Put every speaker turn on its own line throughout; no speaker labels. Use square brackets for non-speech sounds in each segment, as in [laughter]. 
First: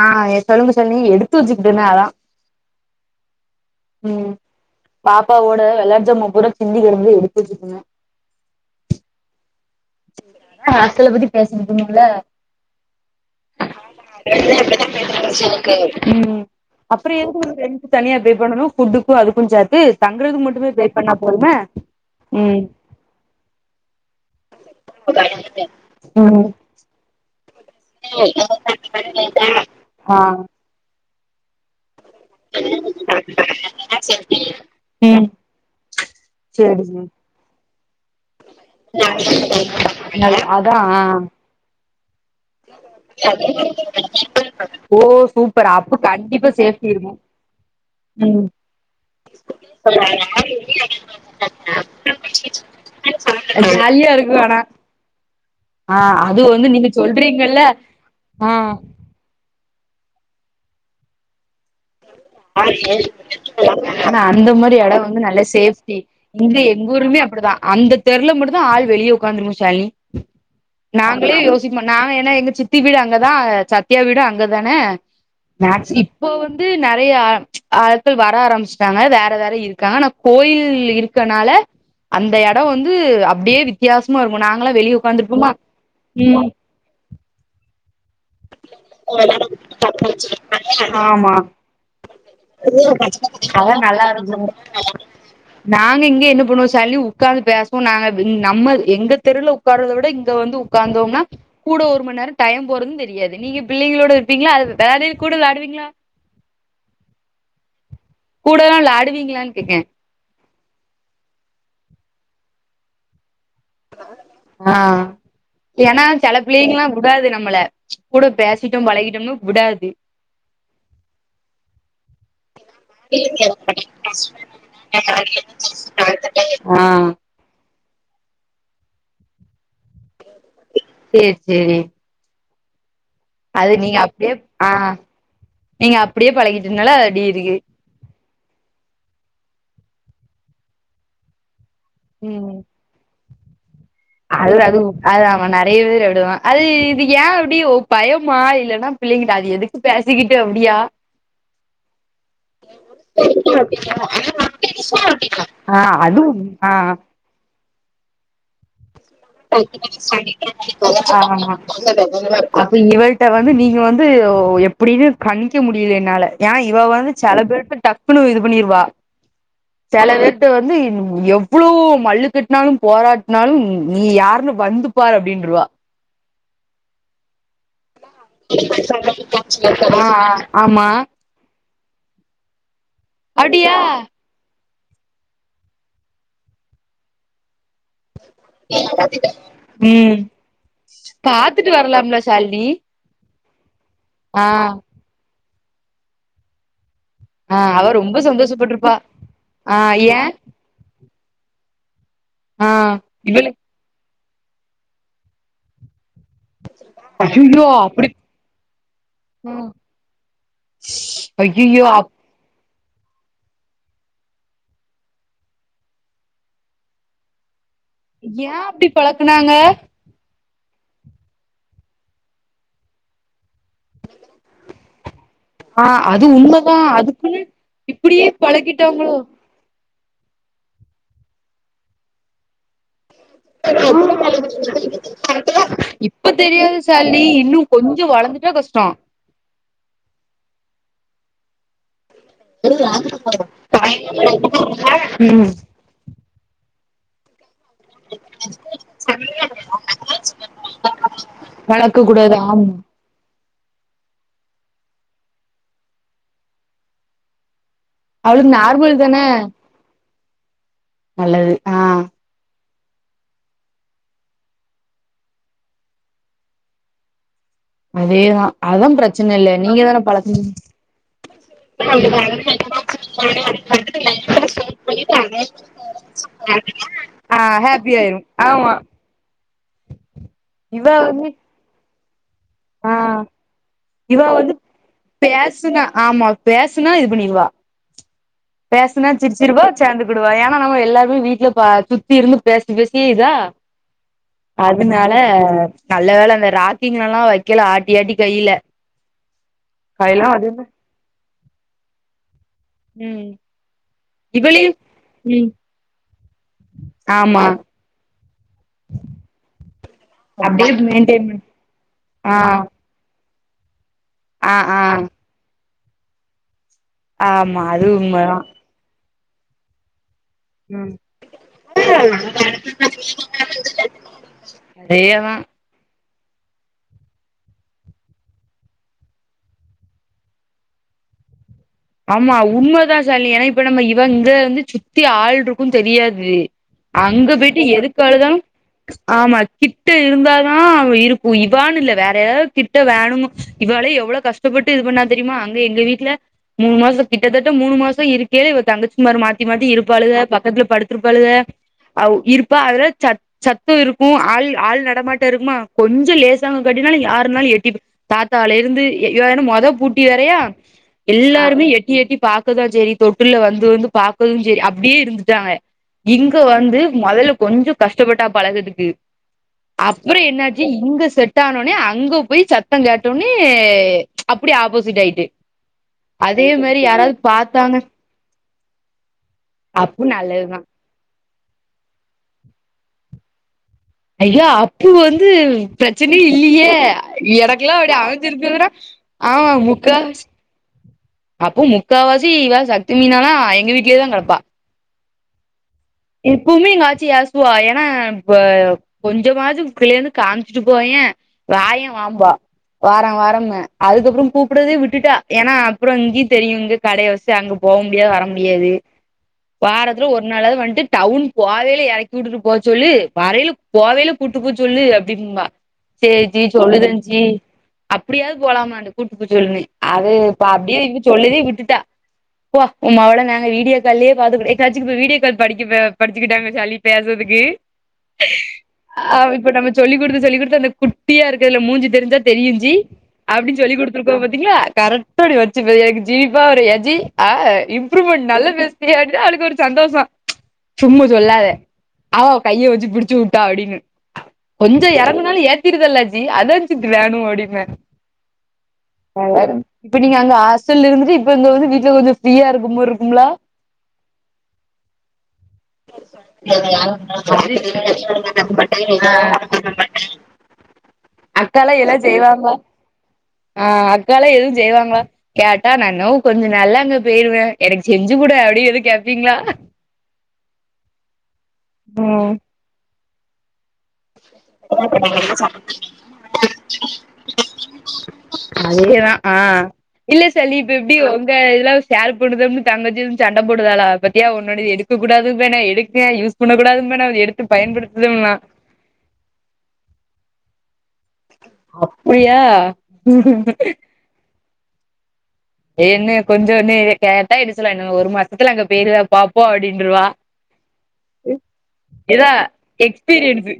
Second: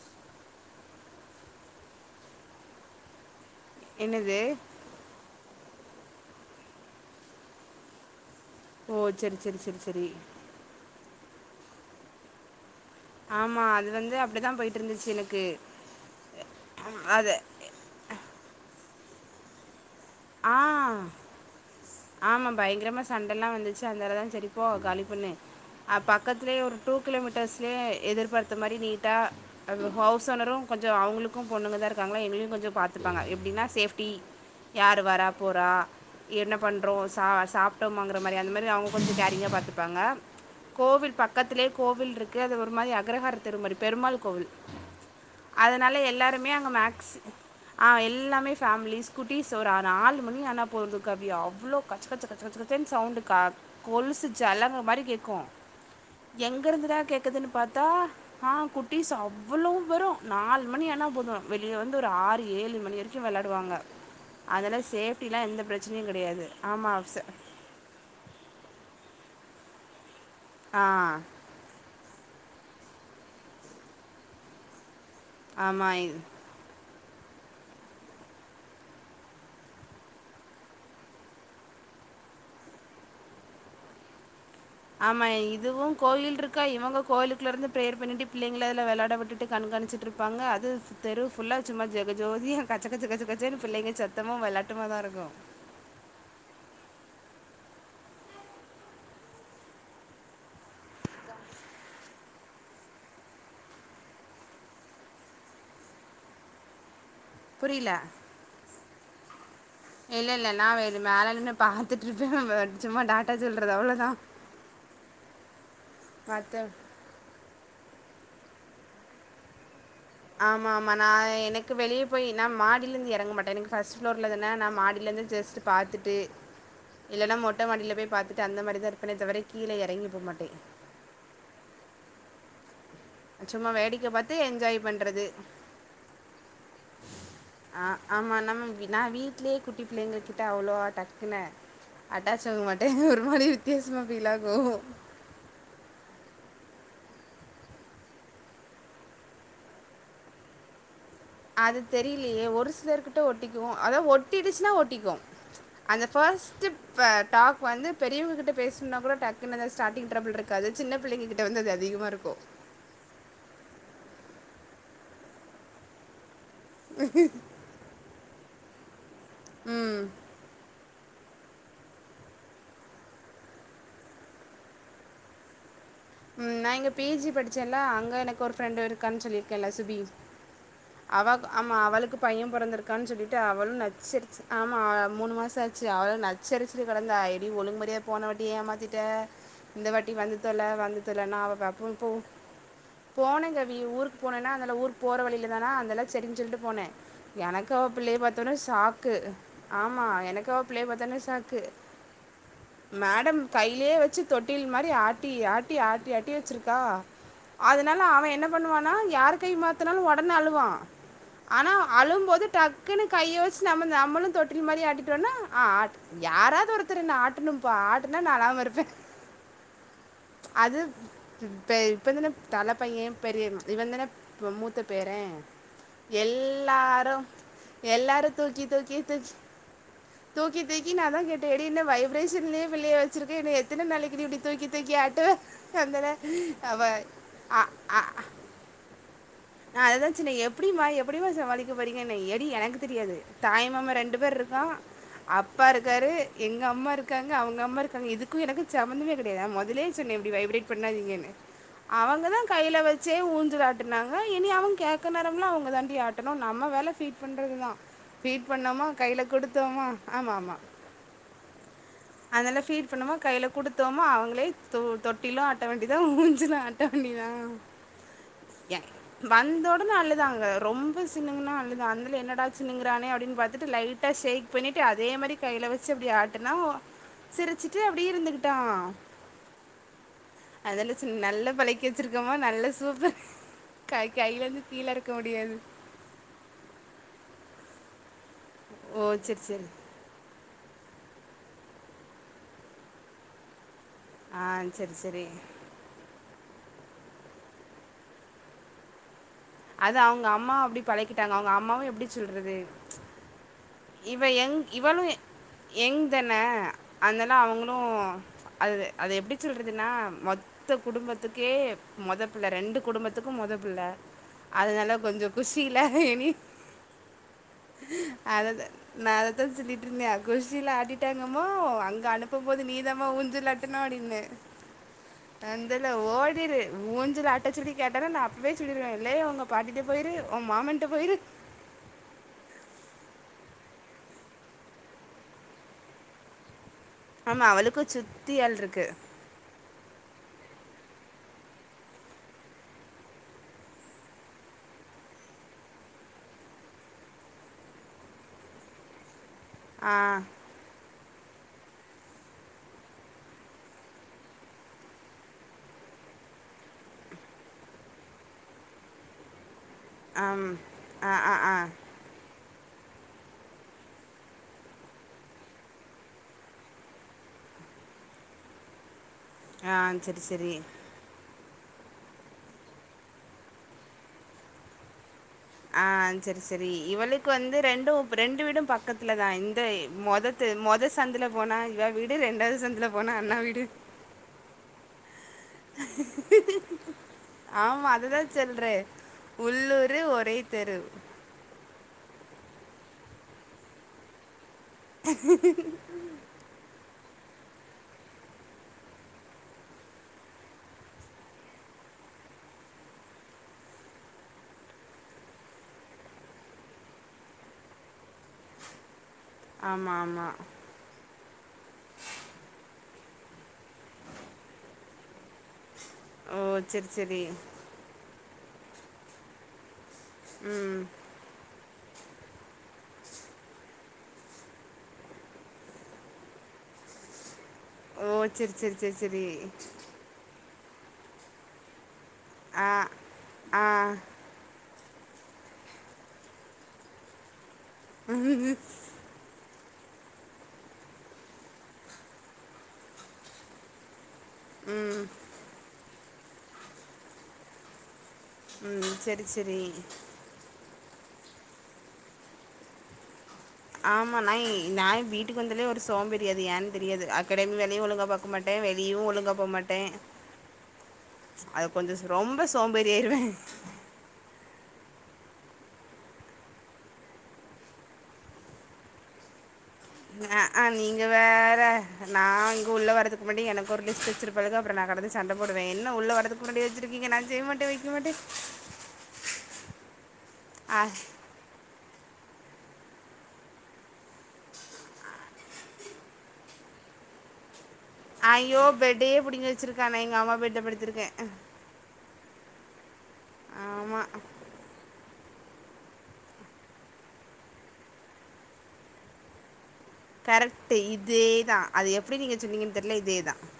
ஆ எ தொல்லுங்க சொழி எடுத்து வச்சுக்கிட்ற்ந்ந அதா ம்
என்னது
பாப்பாவோட வெளாட் ஜாமா புறா சிந்தி கெடந்து எடுத்துவச்ருக்கங்க
ஓ செரி செரி செரி செரி
ஆ அசல பத்தி பேசணு புனு புல
ஆமா அது வந்து அப்படிதான் போயிட்டு இருந்துச்சு எனக்கு
ம் அப்புறோ ஏது
அது
ஒரு ரெண் தனியா பே பண்ணனு புட்டுக்கு அதுக்கு சேத்து தங்குறதுக்கு
ஆ
மட்டுமே பே பண்ணா போதுமே ம்
சண்டல்லா வந்துச்சு அந்தாலதா செரிப்போ காலி பண்ணு அ
ம்
பக்கத்துலயே ஒரு டூ கிலோமீட்டர்ஸ்லே எதிர்பாத்த மாரி நீட்டா அந்த
ஆ
ஹவுஸ் ஓனரு கொஞ்சோ அவுங்களுக்கு பொண்ணுங்க தா இருக்காங்களா எங்களையு கொஞ்சோ பாத்துப்பாங்க எப்டின்னா சேப்டி யாரு வரா
ம்
போற என்ன பண்றோ
சேரிங்க
சா சாப் ங்க வாங்கற மாரி அந்த மாரி அவுங் கொஞ்ச கேரிங்கா பா்த்தப்பாங்க
நல்ல அதா
கோவில் பக்கத்திலே கோவில்ட்ருக்கு அது ஒரு மாரி அக்ரஹார தெரு மாரி பெருமாள் கோவில்
ஓ சூப்பர் அப்ப
அதனால
கண்டிப்பா
எல்லாருமே அங்க
சேஃப்டி இருக்கு
மேக்ஸ் ஆ
ம்
எல்லாமே ஃபேமிலிஸ் குட்டிஸ் ஒரு நாலு மணி ஆனா போது கவி அவ்ளோ கச்ச கச்ச கச்ச கச்ச கச்சேனு சவுண்டு கா
ஜாலியா
கொலுசு
இருக்கு ஆனா
சலக்கா மாரி கேக்கு
ஆ அது வந்து நின்னுச்
பாத்த ஆ குட்டிஸ் அவ் ளோ வேரு நாலு மணி ஆனா போது வெளிய வந்து ஒரு ஆறு ஏழு மணி வரைக்கு வெளாடுவாங்க
ஆனா அந்த மாரி எடோ வந்து நல்ல சேஃப்டி
கிடையாது
இங்க எங்க
ஆமாம் ஆஃப்
ஊருமே
சார்.
அப்டிதா அந்த தெருல மட்டு்தா ஆள் வெளிய உக்காந்துருக்கு சால்னி
ஆ
நாங்களே யோ ஸ்சிக் மாட்டோ நா ஏனா எங்க சித்தி வீடு அங்கதா சத்தயா வீடு அங்கதான மேக்ஸ்
ஆமாம்
இப்போ வந் து நெறைய ஆட்கள் வர ஆரம்பிச்சிட்டாங்க வேற வேற இருக்காங்க ஆனா கோயில் இருக்கனால அந்த எடோ வந்து அப்டியே வித்தியாசமா இருக்கு நாங்களா வெளிய உக்காந்துருப்பமா ம்
இவுங்க கோயிலுக் ட்லருந்து பிரேயர் பண்ணிட்டு பிள்ளைங்ல அதுல வெளாட விட்டுட்டு கண்காணிச்சிட்டு இருப்பாங்க அது தெரு
ஆமா
ஃபுல்லா சும்மா ஜெக ஜோதி கச்ச கச்ச கச்ச க ச்ச
அதா
பிள்ளைங்க
நல்லா இருக்கு
சத்தமு வெளயாட்டுமா தா இருக்கு
நாங்க இங்க என்ன பண்ணுவோ சாலினி உக்காந்து பேசுவோ நாங்க [unintelligible] நம்ம எங்க தெருல உக்காரத விட இங்க வந்து உக்காந்தோம்னா கூட ஒரு மண் நேரோ டைம் போறதுந் தெ தெரியாது நீங்க பிள்ளைகளோட இருப்பீங்களா அதது விளாடு கூட விளாடுவீங்ளா
புரிய்லா
கூடலா விளாடுவீங்ளான்னு கேக்கே
இல்லல்ல நா [unintelligible] மேல நின்னு பாத்துட்ருப்பே [unintelligible] சும்மா டே ட்டா சொல்றது அவ்
ஆ ஏனா செல
மத்த
பிள்ளைகலா உடாது நம்மள கூட பேசிட்டோ பழகிட்டோம்னு விடாது
ஆமா ஆமா நா எனக்கு வெளியே போய் நா மாடியிலேந்து எறங்க மாட்டே எனக்கு ஃபர்ஸ்ட் ஃப்ளோர்ல தான நா மாடியிலருந்து ஜஸ்ட் பாத்துட்டு
ஆ
இல்லன்னா மொட்ட மாடில போய் பாத்துட்டு அந்த மாரி தா இருப்பேனே தவிர கீழ எறங்கி போ மாட்டே
சேர் சேரி
சும்மா
அது நீங்க
வேடிக்கை
அப்டியே
பார்த்து
ஆ
என்ஜாய் பண்ணுறது
நீங்க அப்டியே பழகிட்டனால அது அப்டியேருக்கு
ஆ ஆமா நம்ம நா வீட்லயே குட்டி பிள்ளைங்க கிட்ட அவ்ளவா டக்குனு அட்டாச்
ம்
ஆக மாட்டே ஒரு மாரி வித்தியசமா
அது அதும் அதா நெறைய பேர் அப்டிதா அது இது ஏ அப்டி ஒ பயமா இல்லன்னா பிள்ளைங்கிட்ட அது எதுக் கு பேசிக்கிட்டு அப்டியா
அது தெரியலயே ஒரு சிலர்கிட்ட ஒட்டிக்குவோ அதா ஒட்டிடுச்சுன்னா ஒட்டிக்கு
ஆ
அந்த
அதுவும்
ஃபஸ்ட்
ஆ
ப டாக் வந்து பெரியவங்ககிட்ட பேசும்னா கூட டக்
ஆமா
வந்து அது அதிகமாக இருக்கும்
அப்ப இவள்ட்ட வந்து நீங்க வந்து எப்டின்னு கணிக்க முடியல என்னால ஏ இவ வந்து செல பேர்ட்ட டக்குன்னு இது பண்ணிருவா
ம்
செல பேருட்ட வந்து எவ்ளோ மல்லு கட்னாலு போராட்னாலு நீ யாருன்னு வந்துப்பாரு அப்டின்ட்ருவா
ம் நா இங்க பி ஜி படிச்சேலா அங்க எனக் கு ஒரு ஃப்ரண்டு இருக்கான் சொல்லியிருக்கேல சுபி
ஆ ஆமா
அவ ஆமா அவளுக்கு பையே பொறந்திருக்கான் சொல்லிட்டு அவளு
அப்டியா
நச்சரிச்சி ஆமா மூணு மாச ஆச்சு அவளு நச்சரிச்சுட்டு கடந்த ஏடி ஒழுங்கு மரியா போன வாட்டி ஏமாத்திட்டே இந்த வாட்டி
ம்
வந்து தோல வந்து தோல நா
பாத்துட்டு
அப்ப இப்போ
வரலாம்ல ஷாலினி
போன கவி ஊருக்கு
ஆ
போனேனா அந்தல ஊரு போற வழியில தானா அதுநால்ல செரிஞ்சொல்லிட்டு போனே
ஆ
எனக்க அவ
ரொம்ப
பிள்ளைய பாத்தோனா
சந்தோஷப்பட்ருப்பா
சாக்கு
ஆ
ஆமா
ஏ
எனக்கு அ பிள்ளைய பாதோனே சாக்கு
ஆ
மேடம்
இவளு
கை லே வச்சு தொட்டில் மாரி ஆட்டி ஆட்டி ஆட்டி ஆட் ட்டியே வச்சிருக்கா
ஐயையோ
அதனால
அப்டி
அவ என்ன பண்ணுவானா யார் கை
ம்
மாத்துனாலு ஒடனே அழுவா ஆனா
ஐயையோ அப்
அழும் போது டக்குன்னு கைய வச்சு நம்ம நம்மளு தொட்டில் மாரி ஆட்டிட்டோன்னா ஆ ஆட் யாராவது ஒருத்தர் என்ன ஆட்டணும்ப்பா ஆ
ஏ அப்டி பழக்குனாங்க
அது இப்ப இப்பந்தான தலை பையே பெரியவ இவதான மூத்த பேரே
ஆ அது உண்மதா
எல்லாரு
அதுக்குன்னு இப்டியே
எல்லாரு தூக்கி தூக்கி
பழக்கிட்டாங்களோ
தூக்கி தூக்கி தூக்கி நா அதா கேட்ட ஏடி வாய்ப்ரேஷன்லயே பிள்ளை வச்சிருக்க இன்னு எத்தன நாளைக்குடி நீ தூக்கி தூக்கி ஆட்டுவ அந்த
இப்ப தெரியாது
அவ
ஷாலினி இன்னு
அ அ
கொஞ்சோ வளந்துட்டா கஷ்டோ
நா அதுதா சொன்ன எப்புடிமா எப்புடிமா சமாளிக்க போறீங்கனு எ டின் எனக்கு தெரியாது தாய்மாம ரெண்டு பேர் இருக்கா
ம்
அப்பா இரு க்காரு எங்க அம்மா இருக்காங்க அவுங்க அம்மா இருக் காங்க இதுக்கு எனக்கு சமந்தமவே கெடையா நா மொதலே சொன்ன இப்படி வைப்ரேட் பண்ணாதீங்கன்னு
வளக்க கூடாது
அவுங்கதா
ஆமா
கையில வச்சே ஊஞ்சள் ஆட்டுனாங்க அ இனி அவுங்க கேட்க நேரம்லா அவங்க தாண்டி ஆட்டணு நம்ம வேல ஃபீட் பண்றதுதா ஃபீட்
அவளுக்கு
பண்ணோமா
நார்மல் தான
கையில குடுத்தோமா ஆமாமா
நல்லது ஆ
அதனல்லா ஃபீட் பண்ணமா கையில குடுத்தோமா அவுங்களே தொ தொட்டிலு ஆட்ட வேண்டியதுதா ஊஞ்சலு டோண்டிதா
அதேதா
ஏ
அதா பிரச்சன இல்ல நீங்க
வந்தோடனே
தான
அலுதாங்க
பழக்குனீங்க
ரொம்ப சினுங்கன்னா அலுதா அந்தல என்னடா சினுங்குறானே அப்படின்னு பாத்தட்டு ட்டு லைட்டா ஷேக் பண்ணிட்டு அதே மாதிரி கையில வச்சு அப்படி ஆட்டுனா
ஆ
சிரிச்சிட்டு
ஹாப்பி
அப்படி
ஆயிரு
இருந்துக் ட்டா
ஆமா இவ
அதெல்ல
வந்து
நல்ல பழக்கி வச்சிருக்கோமா நல்ல
ஆ
சூப்பரு அது
இவ வந்து
கையிலருந்து கீழேருக்க முடியாது
பேசுனா ஆமா பேசுனா இது பண்ணிருவா பேசுனா
ஓ சரி
சிரிச்சிருவா
சரி
சேந்துக் குடுவா ஏன்னா நம்ம எல்லாருமே வீட்ல பா சுத்திருந்து பேசி பேசியே இதா
ஆ சரி
அதுனால
சரி
நல்ல வேல அந்த ராக்கிங்கல்லா வைக்கல ஆட்டி ஆட்டி கையில
அது அவுங்க
கையெல்லா
அம்மா
அதுன்னு
அப்படி பழகிட்டாங்க அவங்க அம்மாவு எப்படி சொல்றது
ம்
இவ எங்
இவளையு
இவளு
ம்
எங்கு தான அதனால
ஆமா
அவங்களு அது அது எப்பிடி சொல்றதுன்னா
அப்டியே
மொத்த
மெயின்டெய்ன் பண்
குடும்பத்துக்கே மொத
ஆ
புள்ள ரெண்டு குடும்பத் த்துக்கு மொதப்புள்ள
ஆ ஆ
அதனால கொஞ்சோ குஷில எனி
ஆமா அது உண்மதா
நா அததா சொல்லிட்டுருந்தே குஷில
ம்
ஆட்டிட்டாங்கம்மோ அங்க அனுப்பும் போது நீதாமா ஊஞ்சலாட்டணு அப்படின்ன
அதேதா
அந் இதல்ல ஓடிரு ஊஞ்சல் ஆட்ட சொல்லி கேட்டன்ன நா அப்பவே சொல்லிடுவே ளேயி உங்க பாட்டிட்ட போயிரு ஊ மாமன்ட்ட போயிரு
ஆமா உண்மதா சால் ஏன்னா இப்ப நம்ம இவ இங்க வந்து சுத்தி ஆள்ருக்கு தெரியாது அங்க
ஆமா
போய்ட்டு
அவளுக்கு
எதுக்கு அழுதா
சுத்தி ஆள் இருக்கு
ஆமா கிட்ட இருந்தாதா அவ இருக்கு இவான்னு இல்ல வேற எதாவது திட்ட வேணும்மு இவாலே எவ்ளோ கஷ் டப்பட்டு இது பண்ணா தெரிமா அங்க எங்க வீட்ல மூணு மாசோ கிட்டத்தட்ட மூணு மாசோ இருக்கேல இவ தங்கச்சிமார் மாத்தி மாத்தி
ஆ
இருப்பாளுக கப் பெட்ல படுத்துருப்பாழுக அவ் இருப்பா அதுல சட் சத்தோ இருக்கு ஆள் ஆள் நடமாட்டே இருக்குமா கொஞ்சோ லேசாங்க கட்டினாலு யாருனாலு எட்டிட்டு தாத்தால இருந்து எ எ மொத பூட்டி வேறயா
ஆம் ஆ ஆ
எல்லா
ஆ
எட்டி எட்டி பாக்கதா செரி தொட்டுல்ல வந்து வந்து பாக்கவு செரி அப்டியே இருந்துட்டாங்க இங்க வந்து மொதல்ல கொஞ்சோ கஷ்டப்பட்டா பழகதுக்கு
ஆ
அப்பறோ
சரி சரி
என்னாச்சு இங்க செட் டானோன்னே அங்க போய் சத்தோ கேட்டோன்னே அப்படியே ஆப்போசிட் ஆயிட்டு
ஆ செரி
அதே
செரி
மாரி யாராவது
இவளுக்கு வந்து
பாத்தாங்க
ரெண்டூ ஃப்ரெண்ட் வீடு பக்கத்துலதா இந்த
அப்பு
மொத தெ
நல்லதுதா
மொ சந்துல போனா எங்க வீடு ரெண்டாவது சந்தல போனா அண்ணா வீடு
ஐயா அப்பு வந்து ப்ரெச்சன்னே இல்லியே எனக்குலா
ஆமா
அப்டி
அதுதான்
அமஞ்சிருக்குனா
சொல்றே
ஆமா
உள்ளூரு
முக்காவாசி
ஒரே தெரு
அப்போ முக்காவாசி இவ சக்தி மீனானா எங்க வீட்லயே தா கெடப்பா இப்போமே எங்க ஆட்சி ஏசுவா ஏன்னா இப்ப கொஞ்சமாது உ புள்ளய வந்து காம்ச்சுட்டு போயே வாயே வாம்பா வாரா வாரம்மு அதுக்கப்பறம் கூப்புடதே விட்டுட்டா ஏனா அப்பறோ இங்கியுத் தெரியு இங்கக் கடைய வச்சு அங்க போக முடியாது வர முடியாது
ஆமா
வாரத்துல ஒரு
ஆமா
நாளாவது வன்ட்டு டவுன் போவயில எறக்கி விட்டுட்டு போ சொல்லு வரைய்ல போவயில கூட்டு போ சொல்லு அப்டின்ம்பா சேரிச்சி
ஓ சரி
சொல்லுதன்சி
சரி
அப்டியாவது போலாமானு கூட்டுக்குச் சொல்லுவேன் அது இப்ப
ம்
அப்டியே இழு சொல்லிதே விட்டுட்டா போ உ மவளே நாங்க வீடியோ கால்லயே பாத்துகிடு எப்யோவாச்சு வீடியோ கால் படி இவ படிச்சுக்கிட்டாங்க சால்னி பேசறதுக்கு
ஓ சரி சரி சரி
ஆ
சரி
இப்ப நம்ப சொல்லி குடுத்து சொல்லி குடுத்து அந்த குட் டியா இருக்குதுல மூஞ்சு தெரிஞ்சா தெரிஞ்சி
ஆ
அப்டின்னு
ஆ
சொல்லி குடுத்துருப்பா பாத் திங்ளா கரெக்டோடி வெச்சுபே எனக்கு ஜீப்பா ஒரு யஜ்ஜி அ இப் இம்ப்ரூவ்மெண்ட் நல்ல பேஸ்றீங்க அப்டினா அவளுக்கு ஒரு சந்தோஷோ சும்மு சொல்லாத ஆவாவ் கைய வெச்சு பிடிச்சு வுட்டா அடின்னு கொஞ்சோ எறங்கனாலு ஏத் விக்கிறதல்ல ஜி அதான்ஜி க்ரானு அப்டின்பே
ம் சரி சரி
[unintelligible] இப்ப நீங்க அங்க ஹாஸ்டல்ல இருந்துட்டு இப்ப இங்க வந்து வீட்ல கொஞ்ச ஃப்ரீயா இருக்கும்மார் இருக்கும்ளே
ஆமா நை நா வீட்டுக்கு வந்தாலே ஒரு சோம்பேரி அது ஏந் தெரியாது அகாடமி வேலையு ஒழுங்கா பாக்க மாட்டே வெளியு ஒழுங்கா போ மாட்டே அது
அக்காலா எல்லாம்
கொஞ்சச ரொம்ப சோம்பேறி ஆயிருவே
வேல எதுவு செய்வாங்ளா கேட்டா நா இன்று கொஞ்ச நாள்ள அங்க போயிருவே எனக்கு செஞ்சு குடே அப்டி எத கேப்பீங்ளா
அ ஆ நீங்க வேற நா இங்க உள்ள வரதுகு மட்டு எனக்கொரு லிஸ்ட்டு வெச்சிருப் பழுக அப்றோ நா கெடந்து சண்ட போடுவே என்ன உள்ள வரதுக்குறன்டி வெச்சிருக்கீங்க நா செய்ய மாட்டே வெக்க மாட்டே
அதேதா ஆ இல்ல செல்வி இப்ப
ஆ,
எப்டி வரு பியே இதுலா அவெ ஷேர்ப் பண்ணுதம்னு தங்கச்சியும் சண்ட போடுதாலா பத்தியா ஒன்னோடையது எடுக்கக்கூடாதும்பே நா எடுத்தே யூஸ் பண்ணக்கூடாது [unintelligible] எடுத்து பயன்படுத்
ஐயோ பெட்டியே புடிங்கி வெச்சிருக்கா அவே எங்க அம்மா பெட்ட படுத்திருக்கே
அப்பயா
ஆமா
ஏன்னு கொஞ்சோன்னு கேட்டா என்ன சொல்வா இன்னு ஒரு மாசத்துல அங்க பேருவே பாப்போ அப்டின்ருவா
கரெக்ட்டு இதேதா அது எப்டி
இதா
நீங்க சொன்னீங்கன் தெர்ல இதேதா
எக்ஸ்பீரியன்ஸு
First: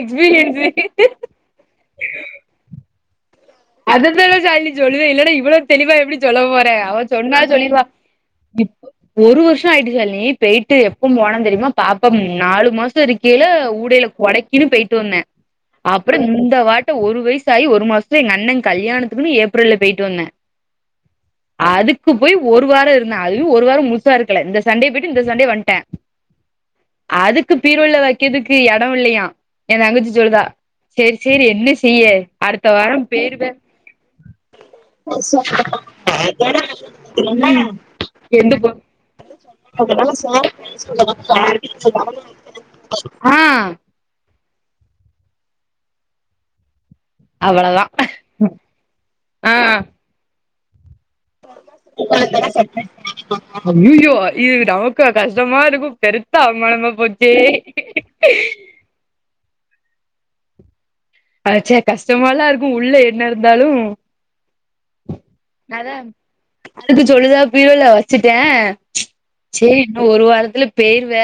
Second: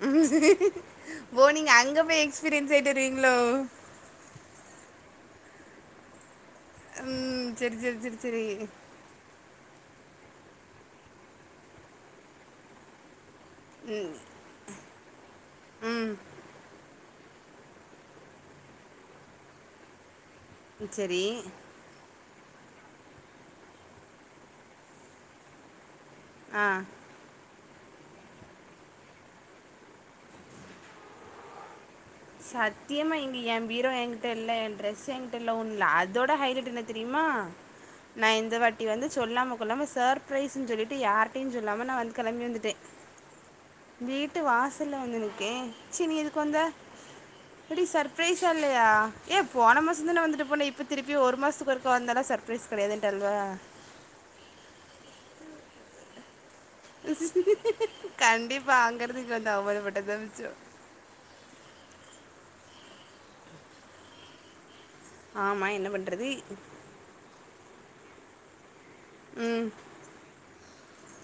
எக்ஸ்பீரியன்ஸு
ஓ நீங்க அங்க போய் எக்ஸ்பீரியன்ஸ் ஆயிட்டு இருவீங்களோ
அதுந்தா சாலி சொல்லுவே இல்லனா இவலே தெளிவா எப்டி சொல்ல போறேன் அவன் சொன்னா
ம் சரி
சொல்லிருவா
சரி சரி சரி
இப் ஒரு வருஷம் ஆயிடுச்சால நீ போய்டிட்டு எப்பவும் போனா தெரியுமா பாப்பா நாலு மாசம் இருக்கேல கூடையில கொடைக்கின்னு போயிட்டு வந்தேன் அப்பறம் இந்த வாட்டை ஒரு வயசாகி ஒரு மாசத்துல எங் அண்ணன் கல்யாணத்துக்குன்னு ஏப்ரல்ல போய்ட்டு வந்தேன்
செரி
அதுக்கு போய் ஒரு வாரோ இருந்தா அதுயு ஒரு வாரம் முழுசா இருக்கல இந்த சண்டே போயிட்டு இந்த சண்டே வன்ட்டே
ஆ
அதுக்கு பீருள்ள வைக்கறதுக்கு எடோ இல்லையா என் தங்கச்சி சொல்றா செரி செரி என்ன செய்ய வாரோ
சத்தியமா இ
பேயிருவே
ஏ பீரோ ஏங்க்கிட்ட இல்ல ஏ ட்ரெஸ் ஏங்கிட்ட இல்ல ஓன் அதோட ஹைலைட் என்ன தெரிமா நா
எந்த
இந்த
பொ
வாட்டி வந்து சொல்லாம கொல்லாம சேர்ப்ரைஸ்ன்னு சொல்லிட்டு யார்ட்டயையூ சொல்லாம நா வந்து கெளம்பி வந்துட்டே
ஆ
வீட்டு வாசல்ல வந்து நிக்கே சீ நீ எதுக்கு வந்த எப்படி
அவ்ளோதா
சர்ப்ரைஸா இல்லயா ஏ
ஆ
போன மாசோ தான வந்துட்டு போன இப் ப திருப்பி ஒரு மாசத்துக்கு ஒருக்கா வந்தன்னா சர்ப்ரைஸ் கெடையாதுன்ட்டாழுவ
ஐய்யய்யோ இது நமக்கா கஷ்டமா இருக்கு பெருத்த அவமானமா போச்சே
வாங்கறது இங்க வந்து அவமானப்பட்டது தா மிச்சோ
அட ச்ச கஷ்டமால இருக்கு உள்ள என்ன இருந்தாலு
ஆமா என்ன
அதா
பண்றது
அதுக்கு சொல்லுதா பீரோல வச்சுட்டே
ம்
சேரி இன்னு ஒரு வாரத்துல பேயிருவ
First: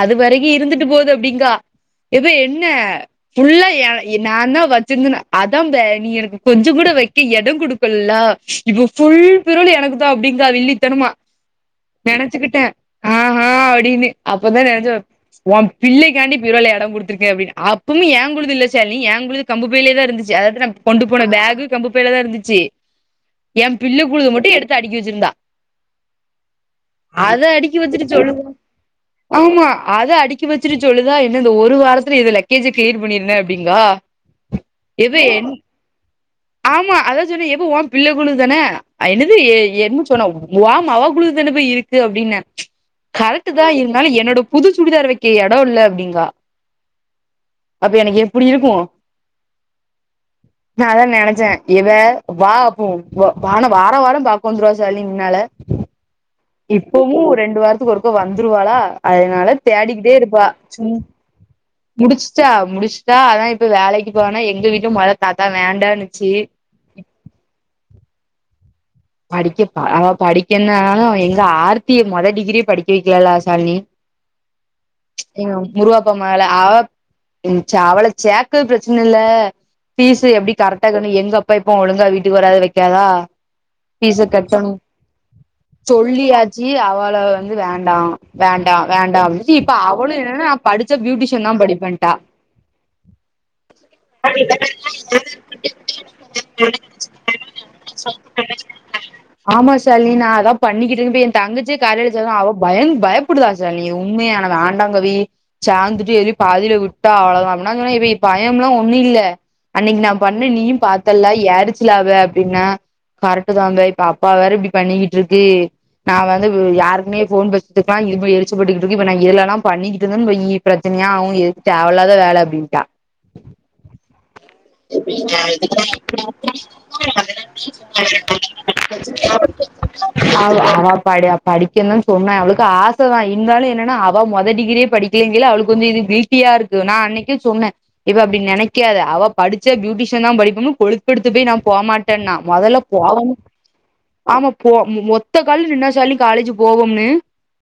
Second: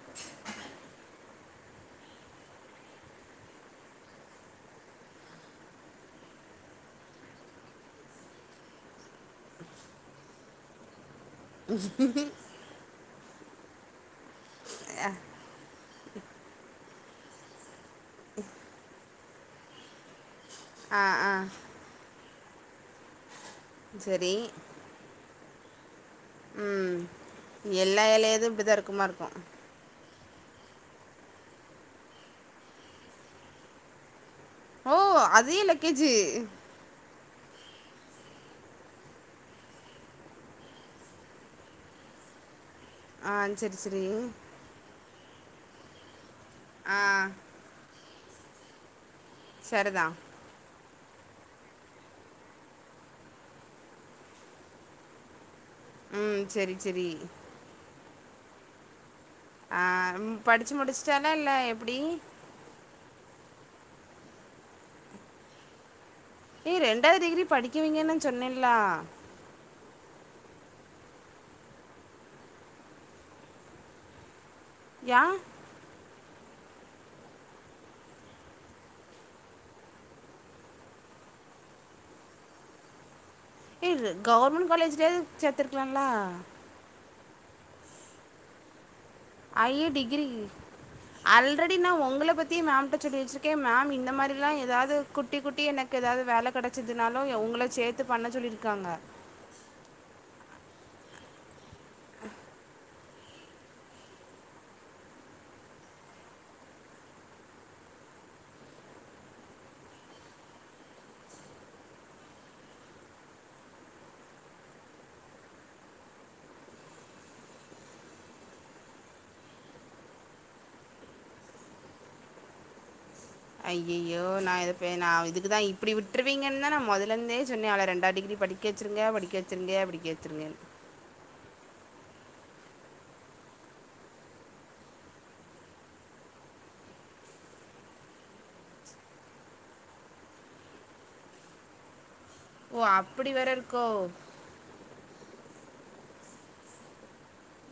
அதுவரைக்கு இருந்துட்டு போது அப்டிங்கா எப்ப என்ன புல்லா ஏ ய நா தா வச்சிருந்தன அதா ப்ள நீ எனக்கு கொஞ்சங் கூட வெக்க எடோ குடுப்பல்லா இப்ப ஃபுல் பிருள் எனக்கு தா அப்டிங்கா வில்லித்தனமா நெனச்சுக்கிட்டே ஆஹா அப்படின்னு அப்பதா நெஜோ வோ பிள்ளைக்காண்டி பீரோல எடோ குடுத்துருக்க அப்புமு ஏங்குழுது இல்ல ஷாலினி ஏங்குழுது கம்பு பைலே தா இருந்துச்சு அத எடுத்து நா
ஆ
கொண்டு போன
ஆ
பேகு கம்பு பையில தா இருந்துச்சி ஏ பிள்ள குழுது
சரி
மட்டு எடுத்து அடுக்கி வெச்சிருந்தா
ம்
அத அடிக்கி
எல்லா
வச்சுட்டு சொல்லு
இலையதும் இப்படி தான் இருக்குமா இருக்கும்
ஆமா அத அடிக் கி வெச்சிட்டு சொல்லுதா என்ன இந்த ஒரு வாரத்துல இது லக்கேஜ கிளியர் பண்ணிருனு அப்டிங்கா
ஓ
எது என்
அதே லக்கேஜு
ஆமா அதா சொன்ன ஏப்பா வோ பிள்ள குழு தான அ என்னது எ என்ன சொன்னா வோ மொவ குழு தான போயி இரு க்கு அப்டின்ன
ஆ
கரட்டு தா
சரி சரி
இருந்தாலு என்னோட புது சுடிதார் வெக்க எடோ இல்ல அப்டிங்கா
ஆ
அப்ப எனக்கு எப்படி இருக்கு
செர்தா
நா அதா நெனச்ச இவ வா அப்பூ வ வான வார வாரோ பாக்க வந்துருவா சலி முன்னால
ம் சரி சரி
இப்பவு ரெண்டு வாரத்துக்கு ஒருக்க வந்துருவாளா அதனால
ஆ
தேடிக்கிட்டே இருப்பா
படித்து
சும்
முடிச்சிட்டாலா இல்லை எப்படி
முடிச்சு முடிச்சா முடிச்சுட்டா அதா இப்ப வேலைக்கு போனா எங்க வீட்டுலயு மொத தாத்தா வேண்டானுச்சு
ஏய் ரெண்டாவது டிகிரி படிக்கவிங்கன்னு நா சொன்னேன்லா
படிக்க அவ படிக்கன்னாலு எங்க ஆர்த்தி மொத டிகிரிய படிக்க வைக்கலலா சாலினி
ஏன்
எங்க முருவாப்பா மகள அவ ம் சா அவளை சேக்க பிரச்சனை இல்ல பீஸ் எப்டி கரெக்டாக்கணு எங்க அப்பா இப்போ ஒழுங்கா வீட்டுக்கு வராது வக்காதா
இது கவர்மெண்ட் காலேஜலேயே சேத்தருக்கலால்லா
இ அவ்ள வந்து வேண்டா வேண்டா வேண்டா அப்ப
ஐ டிகிரி
தா
ஆல்ரெடி நா
படிப்பேன்ட்டா
உங்கள பத்தியே மேம்ட்ட சொல்லி வச்சிருக்கே மேம் இன்னு இந்த மாரி தா ஏதாவது குட்டி குட்டி எனக்கு எதாது வேல கெடைச்சதுனாலு உங்கள சேத்து பண்ண சொல்லியிருக்காங்க
ஆமா சாலினி நா அதா பண்ணிக்கிட்டு இருக்கே எ தங்கச்சே காலேஜில அவ பயந் பயம் ப்படுவா சாலினி உண்மையான ஆண்டாங்கவி சாந்துட்டு எத பாதில விட்டா அவ்ளம் அப்படனா சொன்னா இப்ப பயம் எல்லா ஒண்ணு இல்ல அன்னைக்கி நா பண்ண நீயு பாத்தல யாரச்சுலாவ அப்டின்னா இதுதாவே இப்ப அப்பா வேற இப்டி பண்ணிக்கிட்டு இருக்க நா வந்து யாருக்குமே போன் பேசுதுக்கலா இது எரிச்சு கெட்டுட்டு இருக்க இப்ப நா இதுல எல்லா பண்ணிகிட்டு இருந்தன்னு வையி பிரச்சனையா ஆகு எது தேவலாத வேல அப்டின்ட்டா
ஐய்யய்யோ நா
[unintelligible]
எது நான் முதல்ல இருந்தே சொன்னேன் அவளை ரெண்டாவது டிகிரி படிக்க வச்சிருங்க படிக்க வச்சிருங்க படிக்க
ஆ
வச்சிருங்க
அவா பாடியப் படிக்கதான்சொன்னே அவளுக்கு ஆசை தா இருந்தாலு என்னன்னா அவ மொத டிகிரியே படிக்கலிங்கேயில அவளுக்கு வந்து இது வீட் தீயா இருக்கு நா அன்னைக்கே சொன்ன இவ இப்ப அப்டி நெனைக்காத அவ படிச்ச பியூட்டிஷியனு தா படிப்போனு கொழுபெடுத்து போய் நா போமாட்டேனா மொதல்ல
ஓ அப்படி
போவணு
வேற இருக்கோ
ஆமா போ ஒத்த கால நின்னா சாலி காலேஜ் போவோம்னு